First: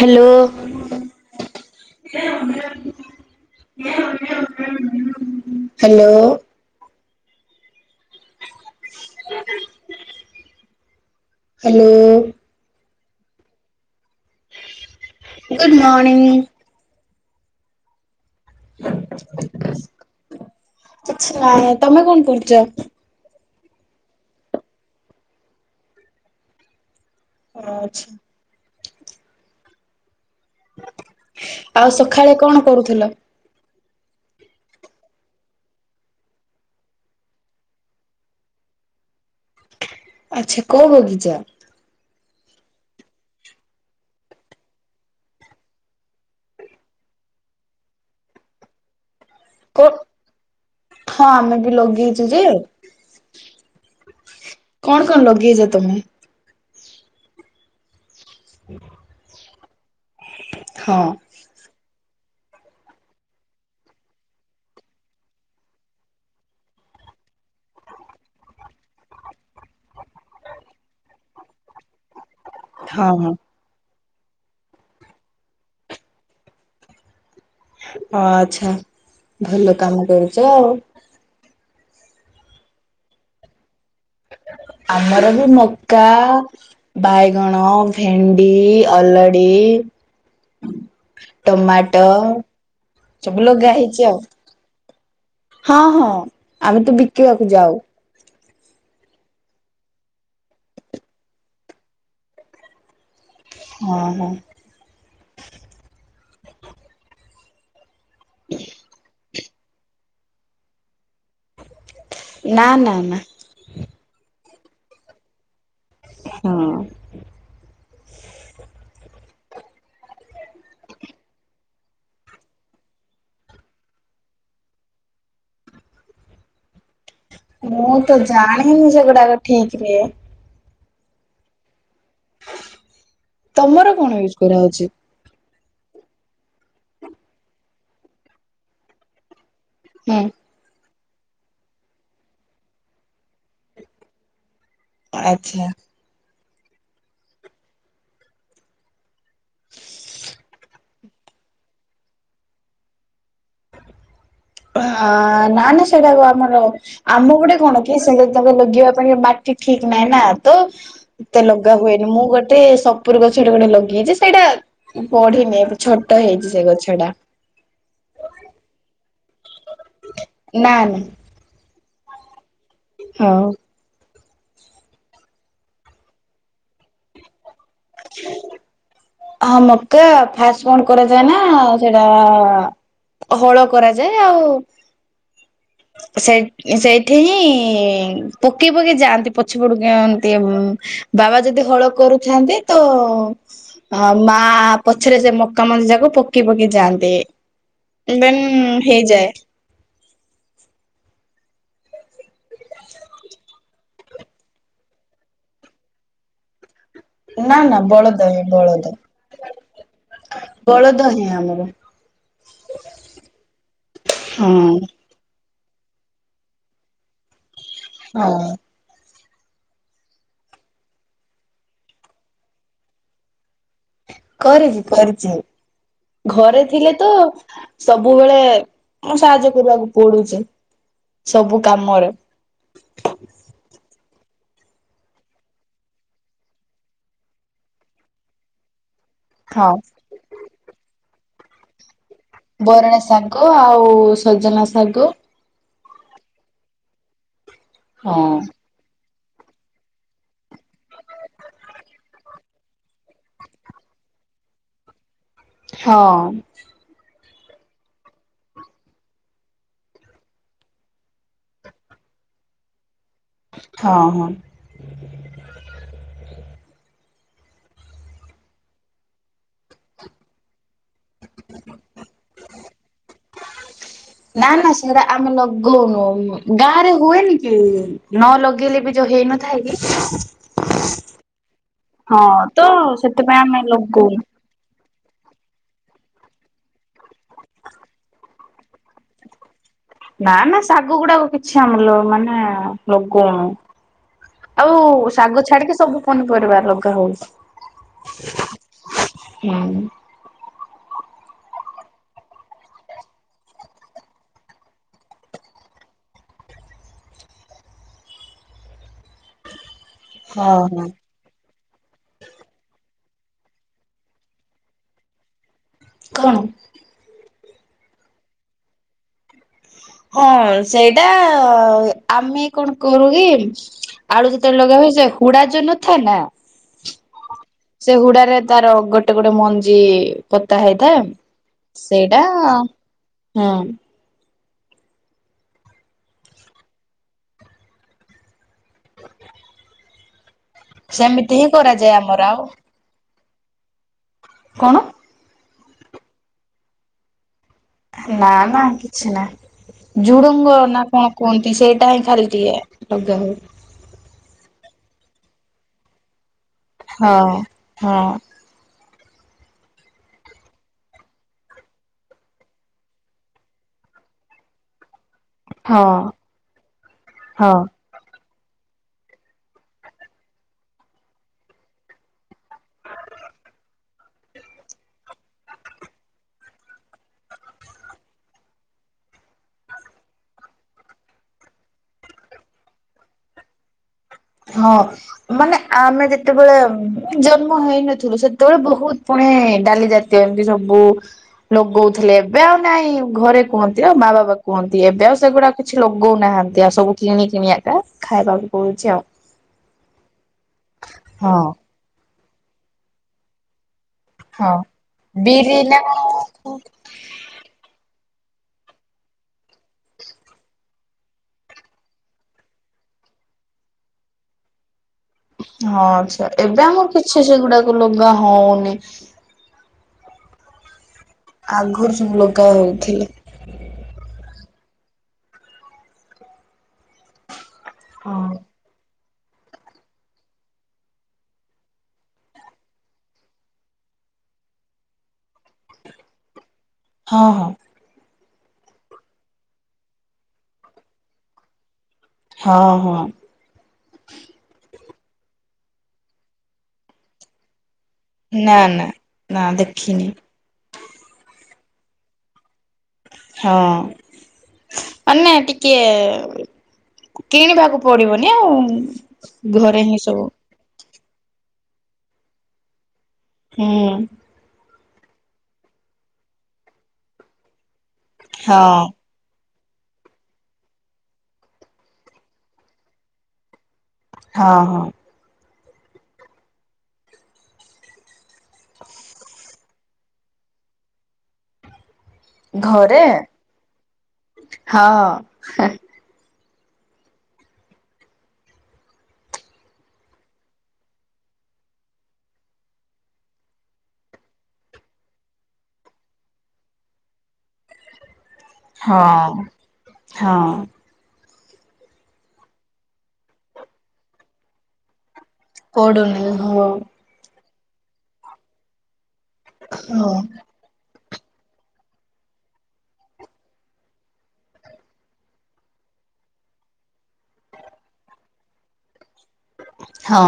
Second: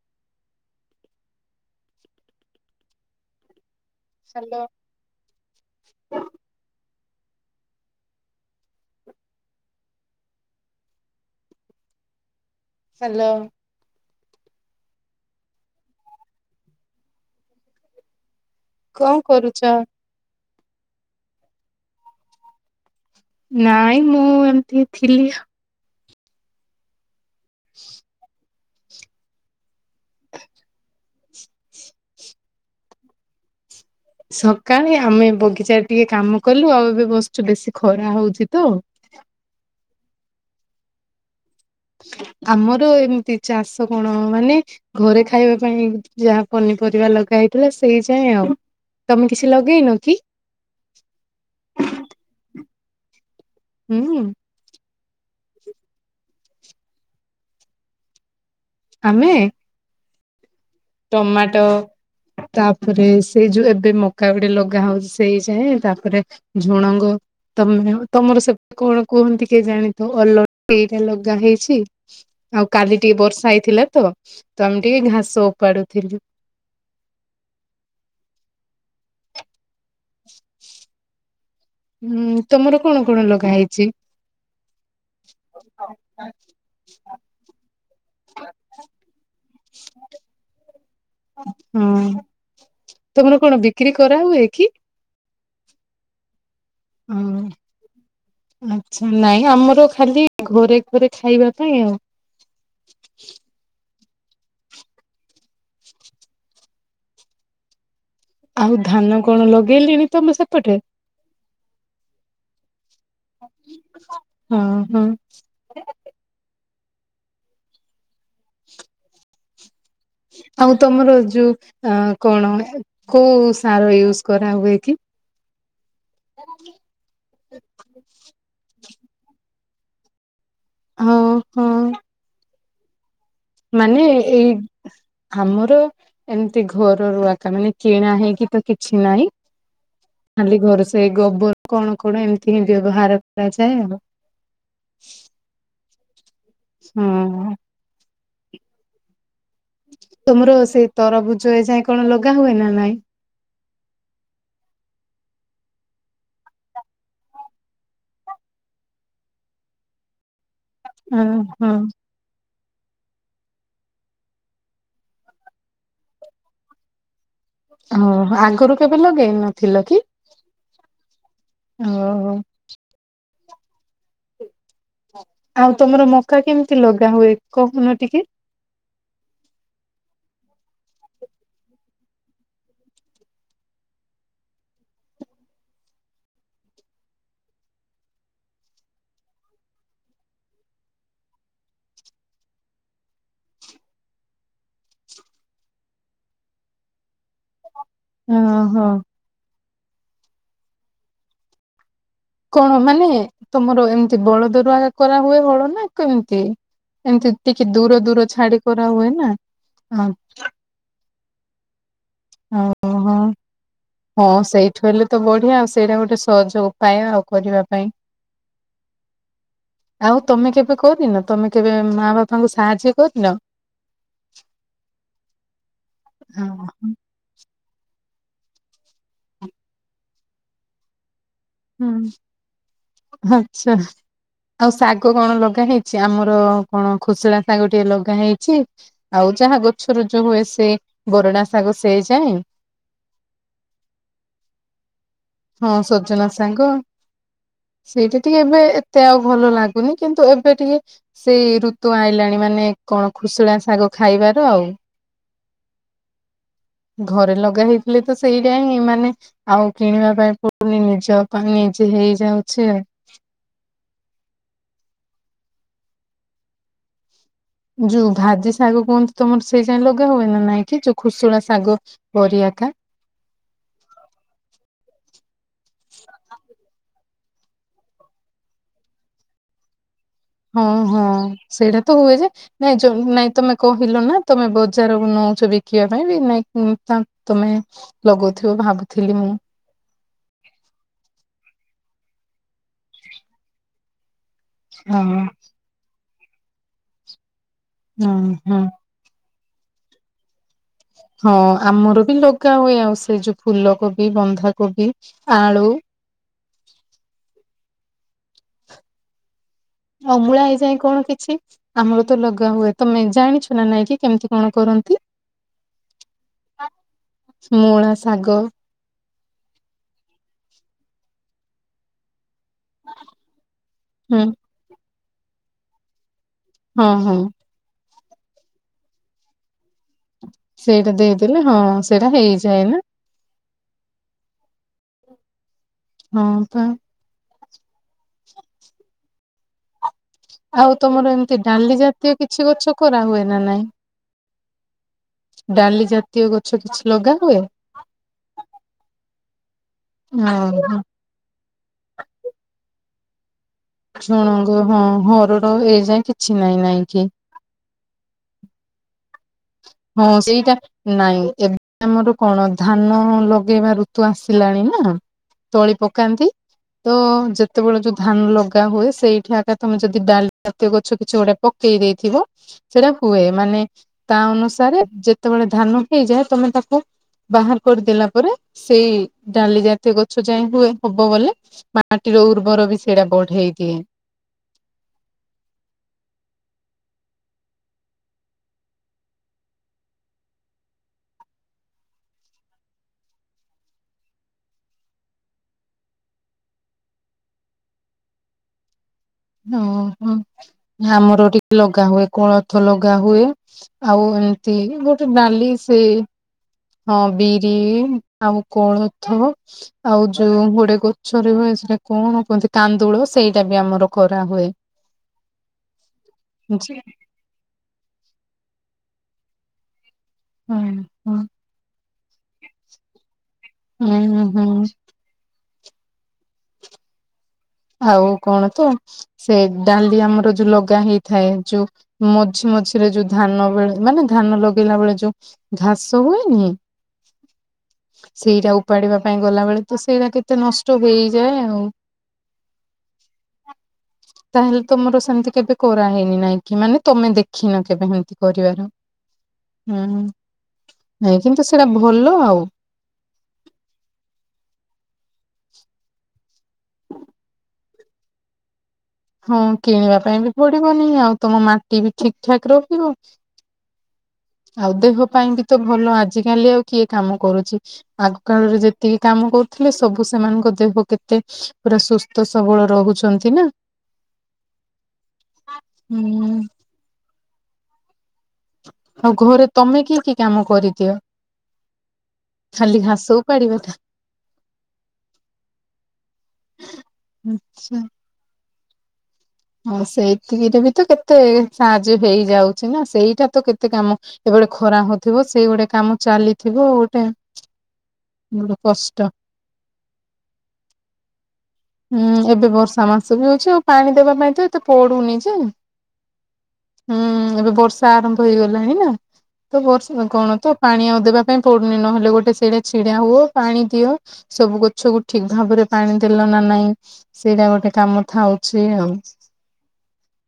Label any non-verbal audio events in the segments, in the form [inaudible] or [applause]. Hello. ନା [inaudible] ସାଲୋ hello. Hello. ସେଲୋ। Good morning. କଣ କରୁଛ? କିଛି ନାହି, ତୋମେ କଣ କରୁଛ? ନାଇଁ ମୁଁ ଏମତି ଥିଲି ଅ, ଅଛି। ଆଉ ସଖାଳେ କଣ କରୁଥିଲ? ସକାଳେ ଆମେ ବଗିଚାରେ ଟିକେ କାମ କଲୁ, ଆଉ ଏବେ ବସଛୁ ବେଶୀ ଖରା ହଉଛି ତ। ଆଚ୍ଛା କୋଉ ବଗିଚା? ଆମର ଏମିତି ଚାଷ କଣ ମାନେ ଘରେ ଖାଇବା ପାଇଁ ଯାହା ପନିପରିବା ଲଗା ହେଇଥିଲା ସେଇ ଯାଏଁ ଆଉ। ତୋମେ କିଛି ଲ କୋ ହଁ ଆମେ ବି ଲଗେଇଚୁ ଯେ ହୁଁ। କଣ କଣ ଲଗେଇଚ ତୋମେ?। [unintelligible] ଆମେ ହଁ। ଟମାଟୋ ତାପରେ ସେଇ ଯୋଉ ଏବେ ମକା ଗୋଟେ ଲଗା ହଉଛି ସେଇ ଯାଏଁ, ତାପରେ ଝୁଣଙ୍ଗ। ତମେ ତମର ସେ କଣ କୁହନ୍ତି କିଏ ଜାଣିଥ ଅଲ ଏଇଟା ଲଗା ହେଇଛି। ଆଉ କାଲି ହଁ ଟିକେ ହଁ। ବର୍ଷା ହେଇଥିଲା ତ ତ ଆମେ ଟିକେ ଘାସ ଉପାଡୁଥିଲୁ। ଅ ଆଛା ଭଲ କାମ କରୁଚ ଆଉ। ହୁଁ ତମର କଣ କଣ ଲଗା ହେଇଚି? ଆମର ବି ମକା ବାଇଗଣ, ଭେଣ୍ଡି, ଅଲଡି। ଟମାଟ ହଁ ତମର ସବୁ କଣ ଲଗା ବିକ୍ରି ହେଇଚି ଆଉ। କରାହୁଏ କି? ହଁ ହଁ ଆମେ ତ ହଁ ବିକିବାକୁ ଯାଉ। ଆଚ୍ଛା ନାଇଁ ଆମର ଖାଲି ଘରେ ଘରେ ଖାଇବା ପାଇଁ ଆଉ। ହଁ ହଁ। ଆଉ ଧାନ କଣ ଲଗେଇଲେଣି ତମ ସେପଟେ? ନା ନା ନା। ହଁ ହଁ। ହଁ। ଆଉ ତମର ଯୋଉ ଆ କଣ କୋଉ ସାର ୟୁଜ କରାହୁଏକି? [unintelligible] ମୁଁତ ଜାଣିନି ସେଗୁଡାକ ଠିକ ରେ। ହଁ ହଁ। ତମର ମାନେ କଣ ୟୁଜ୍ ଏଇ କରାହଉଛି? ଆମର ଏମିତି ଘରରୁ ଆକା ମାନେ କିଣା ହେଇକିତ କିଛି ନାହିଁ। ହୁଁ। ଖାଲି ଘରେ ସେ ଗୋବର କଣ କଣ ଏମିତି ହିଁ ବ୍ୟବହାର କରାଯାଏ ଆଉ। ଆଛା। ହଁ। ତମର ସେଇ ତରଭୁଜ ଏଯାଏଁ କଣ ଲଗା ହୁଏ ନା ନାଇଁ? ଆ ନା ନା ସେଡାକୁ ଆମର ଆମ ଗୋଟେ କଣ କିଏ [unintelligible] ତାଙ୍କ ଲଗେଇବା ପାଇଁ ମାଟି ଠିକ ନାହିଁନା ତ ହଁ ଏତେ ହଁ। ଲଗା ହୁଏନି ମୁଁ ଗଟ ଗୋଟେ ସପୁର ଗଛଟା ଗୋଟେ ଲଗେଇଯାଚି ସେଇଟା ବଢିନି ଏବେ ଛୋଟ ହେଇଚି ସେ ଗଛ ଟା। ହଁ ଆଗରୁ କେବେ ଲଗେଇନଥିଲ କି ନା ଓ ହୋ। ହୋଉ। ଆଉ ତମର ମକା କେମିତି ଲଗା ହୁଏ କହୁନ ଟିକେ? ହଁ ମତେ ଫାଷ୍ଟ କଣ କରାଯାଏ ନା ସେଇଟା ହଳ କରାଯାଏ ଆଉ ସେ ସେଇଠି ହିଁ ପକେଇ ପକେଇ ଯାଆନ୍ତି ପଛପଡ କିନ୍ତି ମ୍ ବାବା ଯଦି ହଳ କରୁଥାନ୍ତି ତ ଆ ମା ପଛରେ ସେ ମକା ମଞ୍ଜି ଯାକ ପକେଇ ପକେଇ ଯାଆନ୍ତି। ବନ୍ ଓହୋ। [unintelligible] ହେଇଯାଏ। କଣ ମାନେ ତମର ଏମିତି ବଳଦରୁ କରାହୁଏ ହଳ ନା କେମିତି? ଏମତି ନା ଟିକେ ନା ଦୂର ବଳଦ ଦୂର ହିଁ ଛାଡି ବଳଦ କରା ହୁଏ ନା ଆ ବଳଦ ହିଁ ଆମର। ଓ ହୋ ହଁ ସେଇଠୁ ହେଲେ ତ ବଢିଆ ସେଇଟା ଗୋଟେ ସହଜ ଉପାୟ ଆଉ କରିବା ପାଇଁ। ହଁ ଆଉ ତମେ କେବେ କରିନ ତମେ କେବେ ମା ବାପାଙ୍କୁ ସାହାଯ୍ୟ କରିନ? କରିଚି କରିଚି ଘରେ ହଁ। ଥିଲେ ତ ସବୁବେଳେ ମୁଁ ସାହାଯ୍ୟ କରିବାକୁ ପଡୁଚି। ସବୁ କା ହୁଁ ଆଚ୍ଛା। ଆଉ ଶାଗ କଣ ଲଗା ହେଇଚି? ଆମର କଣ ଖୁସଲା ଶାଗ ଟିକେ ଲଗା ହେଇଚି। ଆଉ ଯାହା ହଁ ଗଛରୁ ଯୋଉ ହୁଏ ସେ ବରଡା ଶାଗ ସେ ଯାଏ। ବରଣା ଶାଗ ଆଉ ସଜନା ଶାଗ ହଁ ସଜନା ସାଙ୍ଗ ସେଇଟା ହଁ ଟିକେ ଏବେ ଏ ତେ ଆଉ ଭଲ ଲାଗୁନି କିନ୍ତୁ ଏବେ ଟିକେ ସେଇ ଋତୁ ଆଇଲାଣି ମାନେ କଣ ଖୁସୁଳା ଶାଗ ଖାଇବାର ଆଉ। ହଁ। ଘରେ ଲଗା ହେଇଥିଲେ ତ ସେଇଟା ହିଁ ମାନେ ଆଉ କିଣିବା ପାଇଁ ପଡୁନି ନିଜ ପାଇଁ ନିଜେ ହେଇଯାଉଛି ଆଉ। ହଁ ହଁ। ଯୋଉ ଭାଜି ଶାଗ କୁହନ୍ତି ତମର ସେଇ ଯାଏ ଲଗା ହୁଏ ନା ନାଇଁ କି? ଖୁସୁଳା ଶାଗ ବରିଆକା ନା ନା ସେଇଟା ଆମେ ଲଗଉନୁ ଗାଁ ରେ ହୁଏନି କି? ନ ଲଗେଇଲେ ବି ଯୋଉ ହେଇନଥାଏ କି? ହଁ ହଁ ସେଇଟା ତ ହୁଏ ହଁ ଯେ ତ ନାଇଁ ନାଇଁ ସେଥିପାଇଁ ତମେ ଆମେ କହିଲ ଲଗଉନୁ। ନା ତମେ ବ ଚାରକୁ ନଉଛ ବିକିବା ପାଇଁ ବି ନାଇଁ ତା ତମେ ଲଗଉଥିବ ଭାବୁଥିଲି ମୁଁ। ନା ନା ଶାଗ ଗୁଡାକ କିଛି ଆମଲ ମାନେ ଲଗଉନୁ। ଆଉ ହଁ। ଶାଗ ଛାଡିକି ସବୁ ପନିପରିବା ଲଗା ହଉଛି। ହଁ ହଁ। ହୁଁ। ହଁ ଆମର ବି ଲଗା ହୁଏ ଆଉ ସେ ଯୋଉ ଫୁଲ କୋବି ବନ୍ଧାକୋବି ଆଳୁ। ଅଉମୂଳା ହଁ ହେଇଯାଏ ହଁ। କଣ କିଛି। ଆମର ତ ଲଗା ହୁଏ ତମେ ଜାଣିଛ ନା ନାଇଁ କିି କେମିତି କଣ କରନ୍ତି? କଣ? ମୂଳା ଶାଗ। ହଁ ସେଇଟା ଆମେ କଣ କରୁ କି ହୁଁ ଆଳୁ ଯଦି ତ ଲଗା ହୁଏ ସେ ହୁଡା ଯୋଉ ନଥାଏ ନା? ହଁ ହଁ। ସେ ହୁଡା ରେ ତାର ଗୋଟେ ଗୋଟେ ମଞ୍ଜି ପୋତା ସେଇଟା ହେଇଥାଏ ଦେଇଦେଲେ ହଁ ସେଇଟା ହେଇଯାଏ ନା ହୁଁ। ହଁ ପା। ଆଉ ତମର ସେମିତି ଏମିତି ହିଁ ଡାଲି କରାଯାଏ ଜାତୀୟ ଆମର ଆଉ। କିଛି ଗଛ କରା ହୁଏ ନା ନାଇଁ? କଣ? ଡାଲି ଜାତୀୟ ଗଛ କିଛି ଲଗା ହୁଏ? ନା ନା କିଛି ନାହିଁ ଝୁଡଙ୍ଗ ହଁ ହଁ ନା କଣ? କଣତି ସେଟାଇ ଖାଲଟିଏ ଲଗାହୁଏ। କଣଙ୍କ ହଁ ହରଡ଼ ଏ ଯାଏ କିଛି ନାଇଁ ନାଇଁ। କି? ହଁ ହଁ। ହଁ ସେଇଟା। ନାଇଁ ଏବେ ଆମର କଣ ଧାନ ଲଗେଇବା ଋତୁ ଆସିଲାଣି ନା? ତଳି ହଁ ପକାନ୍ତି ତ ହଁ। ଯେତେବେଳେ ଯୋଉ ଧାନ ଲଗା ତା ହୁଏ ସେଇଠି ଆଗ ତମେ ଯଦି ଡାଲି ଜାତୀୟ ଗଛ କିଛି ଗୋଟେ ପକେଇ ଦେଇଥିବ। ସେଇଟା ହୁଏ ମାନେ ତା ଅନୁସାରେ ଯେତେବେଳେ ଧାନ ହେଇଯାଏ ତମେ ତାକୁ ବାହାର କରିଦେଲା ପରେ ସେଇ ଡାଲି ଜାତୀୟ ଗଛ ଯାଏ ହୁଏ ହବବୋଲେ ମାଟିର ଉର୍ବର ବି ସେଇଟା ବଢେଇ ଦିଏ। ହଁ। ମାନେ ଆମେ ଯେତେବେଳେ ଜନ୍ମ ହେଇନଥିଲୁ ସେତେବେଳେ ବୋହୁତ ପୁଣି ଡାଲି ଜା କେମିତି ସବୁ ଲଗୋଉଥିଲେ ଏବେ ଆଉ ନାଇଁ ଘରେ କୁହନ୍ତି ଆଉ ମା ବାବା କୁହନ୍ତି ଏବେ ଆଉ ସେଗୁଡାକ କିଛି ଲଗୋଉ ନାହାନ୍ତି ଆଉ ସବୁ କିଣି କିଣିବା ଏକା ଖାଇବାକୁ ପଡୁଚି ଆଉ। ଓହୋ ଆମର ହଁ। ଟିକେ ଲଗା ହୁଏ। କୋଳଥ ଲଗା ହୁଏ ଆଉ ହଁ ଏମିତି ଗୋଟେ ଡାଲି ବିରି ନା ସେ କଣ ହଁ ବିରି ଆଉ କୋଳଥ ଆଉ ଯୋଉ ଗୋଟେ ଗଛରେ ହୁଏ ସେଟା କଣ କୁହନ୍ତି କାନ୍ଦୁଳ ସେଇଟା ବି ଆମର କରାହୁଏ। ହ ହଁ ଆଚ୍ଛା ଏବେ ଆମର କିଛି ସେଗୁଡାକ ଲୁଗା ହୋଉନି। ହୁଁ। ଆଗରୁ ସବୁ ଲଗା ହୋଉଥିଲେ। ଉଁ ହୁଁ ହୁଁ। ଆଉ ହଁ କଣ ତ ସେ ଡାଲି ଆମର ଯୋଉ ଲଗା ହେଇଥାଏ। ଯୋ ମଝି ମଝିରେ ଯୋଉ ଧାନ ବେଳେ ମାନେ ଧାନ ଲଗେଇଲା ବେଳେ ଯୋଉ ଘାସ ହୁଏନି ହଁ ହଁ। ସେଇଟା ଉପାଡିବା ପାଇଁ ଗଲା ବେଳେ ତ ସେଇଟା କେତେ ନଷ୍ଟ ହେଇଯାଏ ଆଉ। ହଁ ହଁ। ତାହେଲେ ତମର ସେମିତି କେବେ କରାହଇନି, ନାଇଁ କି ମାନେ ତମେ ଦେଖିନ କେବେ ହେମିତି। ନା କରିବାର। ନା ନା ହୁଁ ଦେଖିନି ନାଇଁ କିନ୍ତୁ ସେରା ଭଲ ଆଉ। ହଁ ମାନେ ଟିକେ କିଣିବାକୁ ପଡିବନି ଆଉ। ହଁ ଘରେ ହିଁ କିଣିବା ପାଇଁ ସବୁ ବି ପଡିବନି, ଆଉ ତମ ମାଟି ବି ଠିକ୍ ଠାକ୍ ରହିବ। ହୁଁ। ଆଉ ଦେହ ପାଇଁ ବି ତ ଭଲ ଆଜିକାଲି ଆଉ କିଏ କାମ କରୁଚି। ଆଗ କାଳରେ ହଁ ଯେତିକି କାମ କରୁଥିଲେ ସବୁ ସେମାନଙ୍କ ଦେହ କେତେ ପୁରା ସୁସ୍ଥ ସବଳ ରହୁଚନ୍ତି ନା। ହଁ ହଁ। ହୁଁ। ଆଉ ଘରେ ତମେ କି କି କାମ କରିଦିଅ? ଖାଲି ଘରେ ଘାସ ଉପାଡିବା ଟା ହଁ ହେଁ। ଆଚ୍ଛା। ହଁ ସେଇଥିକିରେ ବି ତ କେତେ ସାହାଯ୍ୟ ହେଇଯାଉଚି, ନା ସେଇଟା ତ କେତେ କାମ ଏପଟେ ଖରା ହୋଉଥିବ ସେଇ ଗୋଟେ କାମ ଚାଲିଥିବ। ଗୋଟେ ବଡ କଷ୍ଟ। ହଁ ହଁ। ହୁଁ ଏବେ ବର୍ଷା ମାସ ବି ଅଛି, ଆଉ ପାଣି ଦେବା ପାଇଁ ତ ଏତେ ପଡୁନି ଯେ। ପଡୁନି ହଁ। ହୁଁ ଏବେ ବର୍ଷା ଆରମ୍ଭ ହେଇଗଲାଣି ନା ତ ବର୍ଷା ହଁ କଣ ତ ପାଣି ଆଉ ଦେବା ପାଇଁ ପଡୁନି। ନହେଲେ ଗୋଟେ ସେଡେ ଛିଡା ହୁଅ ପାଣି ଦିଅ। ସବୁ ଗଛକୁ ଠିକ୍ ଭାବରେ ପାଣି ଦେଲ ନା ନାଇଁ ସେଇଟା ଗୋଟେ କାମ ଥାଉଛି ଆଉ। ହଁ।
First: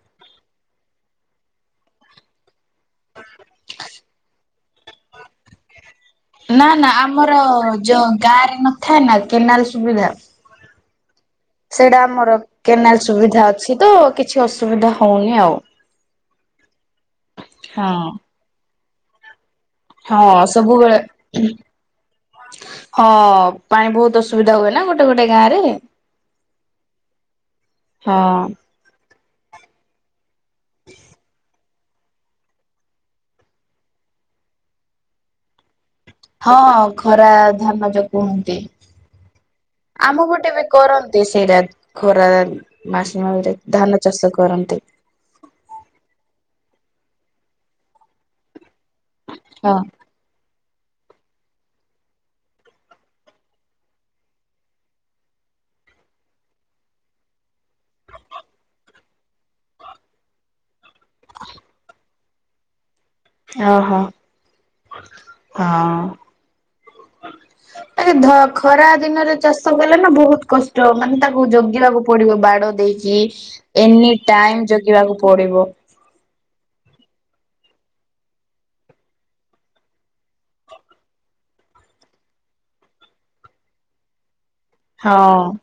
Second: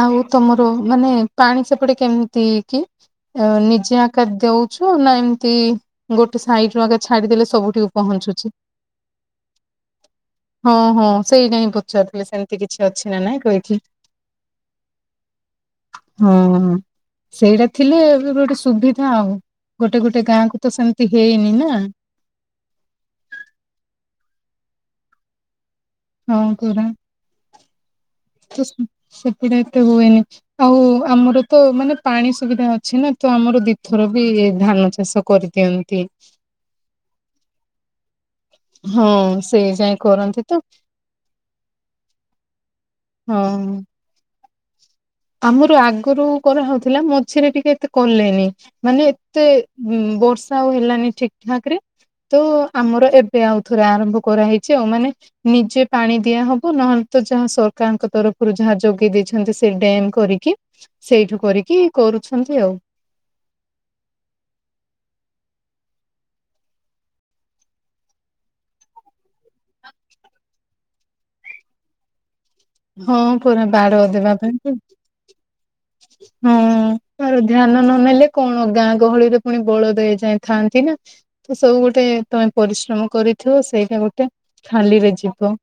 ଆଉ ତମର ମାନେ ପାଣି ସେପଟେ କେମିତି କି। ନିଜେ ଆକାର ଦଉଛୁ ନା ଏମିତି ଗୋଟେ ନା ସାଇଡ ନା ରୁ ଆମର ଛାଡିଦେଲେ ସବୁଠି ଯୋଉ ପହଞ୍ଚୁଛି। ଗାଁରେ ନଥାଏ ନା କେନାଲ ସୁବିଧା ହଁ ହଁ ସେଇଟା ହିଁ ପଚୁାରଥିଲି, ଆମର ସେମିତି କିଛି କେନାଲ ଅଛି ନା ନାଇଁ ସୁବିଧା ଅଛି କହିଛିି। ତ କିଛି ଅସୁବିଧା ହଉନି ଆଉ। ହଁ। ସେଇଟା ଥିଲେ ହଁ ଏବେ ଗୋଟେ ସୁବିଧା ଆଉ। ଗୋଟେ ଗୋଟେ ହଁ ଗାଁ କୁ ତ ସବୁବେଳେ ସେମତି ହେଇନି ନା। ହଁ ପାଣି ବହୁତ ଅସୁବିଧା ହୁଏ ନା ଗୋଟେ ଗୋଟେ ଗାଁ ରେ। ହଁ ପୁରା ହଁ ତ ସେପଟା ଏତେ ହୁଏନି। ଆଉ ଆମର ତ ମାନେ ପାଣି ସୁବିଧା ଅଛି ନା ତ, ଆମର ଦିଥର ବି ଧାନ ଚାଷ କରି ଦିଅନ୍ତି। ହଁ। ଖରା ଧାନ, ଯ। କୁହନ୍ତି, ହଁ ସେଇ ଯାଏ ଆମ କରନ୍ତି ପଟେ ତ ବି କରନ୍ତି ସେଇଟା। ଖରା ମାସ ମାନେ ହଁ। ଧାନ ଚାଷ କରନ୍ତି। ଆମର ଆଗରୁ କରାହଉଥିଲା, ମଝିରେ ଟିକେ ଏତେ କଲେନି। ମାନେ ଏତେ ହଁ ବର୍ଷା ଆଉ ହେଲାନି ଠିକ ଠାକ ରେ। ତ ଆମର ଏବେ ଆଉ ଥରେ ଆରମ୍ଭ କରାହେଇଛି। ଆଉ ମାନେ ନିଜେ ପାଣି ଦିଆ ହବ। ନହେଲେ ତ ଯାହା ସରକାରଙ୍କ ତରଫରୁ ଯାହା ଯୋଗେଇ ଦେଇଛନ୍ତି ସେ ଡ୍ୟମ୍ କରିକି, ସେଇଠୁ କରିକି କରୁଛନ୍ତି ଆଉ। ଅ ହଁ ହଁ। ଏ ଖରା ଦିନରେ ଚାଷ କଲେ ନା ବହୁତ କଷ୍ଟ ମାନେ ତାକୁ ଜଗିବାକୁ ପଡିବ ବାଡ ହଁ ଦେଇକି ପରା ବାଡ଼ ଏନି ଦେବା ପାଇଁ ତ। ଟାଇମ ଜଗିବାକୁ ପଡିବ। ହଁ ହଁ ଆାର ଧ୍ୟାନ ନନେଲେ କଣ ଗାଁ ଗହଳିରେ ପୁଣି ବଳ ଦେଇ ଯାଇଥାନ୍ତି ନା। ତ ସବୁ ଗୋଟେ ତମେ ପରିଶ୍ରମ କରିଥିବ ସେଇଟା ଗୋଟେ। ଖାଲିରେ ହଁ ଯିବ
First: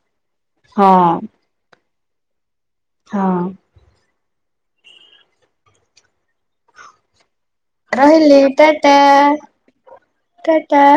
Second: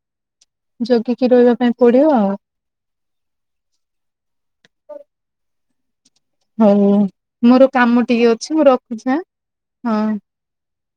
ହଁ। ଜଗିକି ରହିବା ପାଇଁ ପଡିବ ଆଉ। ହଁ ହଉ ମୋର କାମ ଟିକେ ରହିଲି ଅଛି ମୁଁ ଟାଟା ରଖୁଛି ହଁ। ଟାଟା।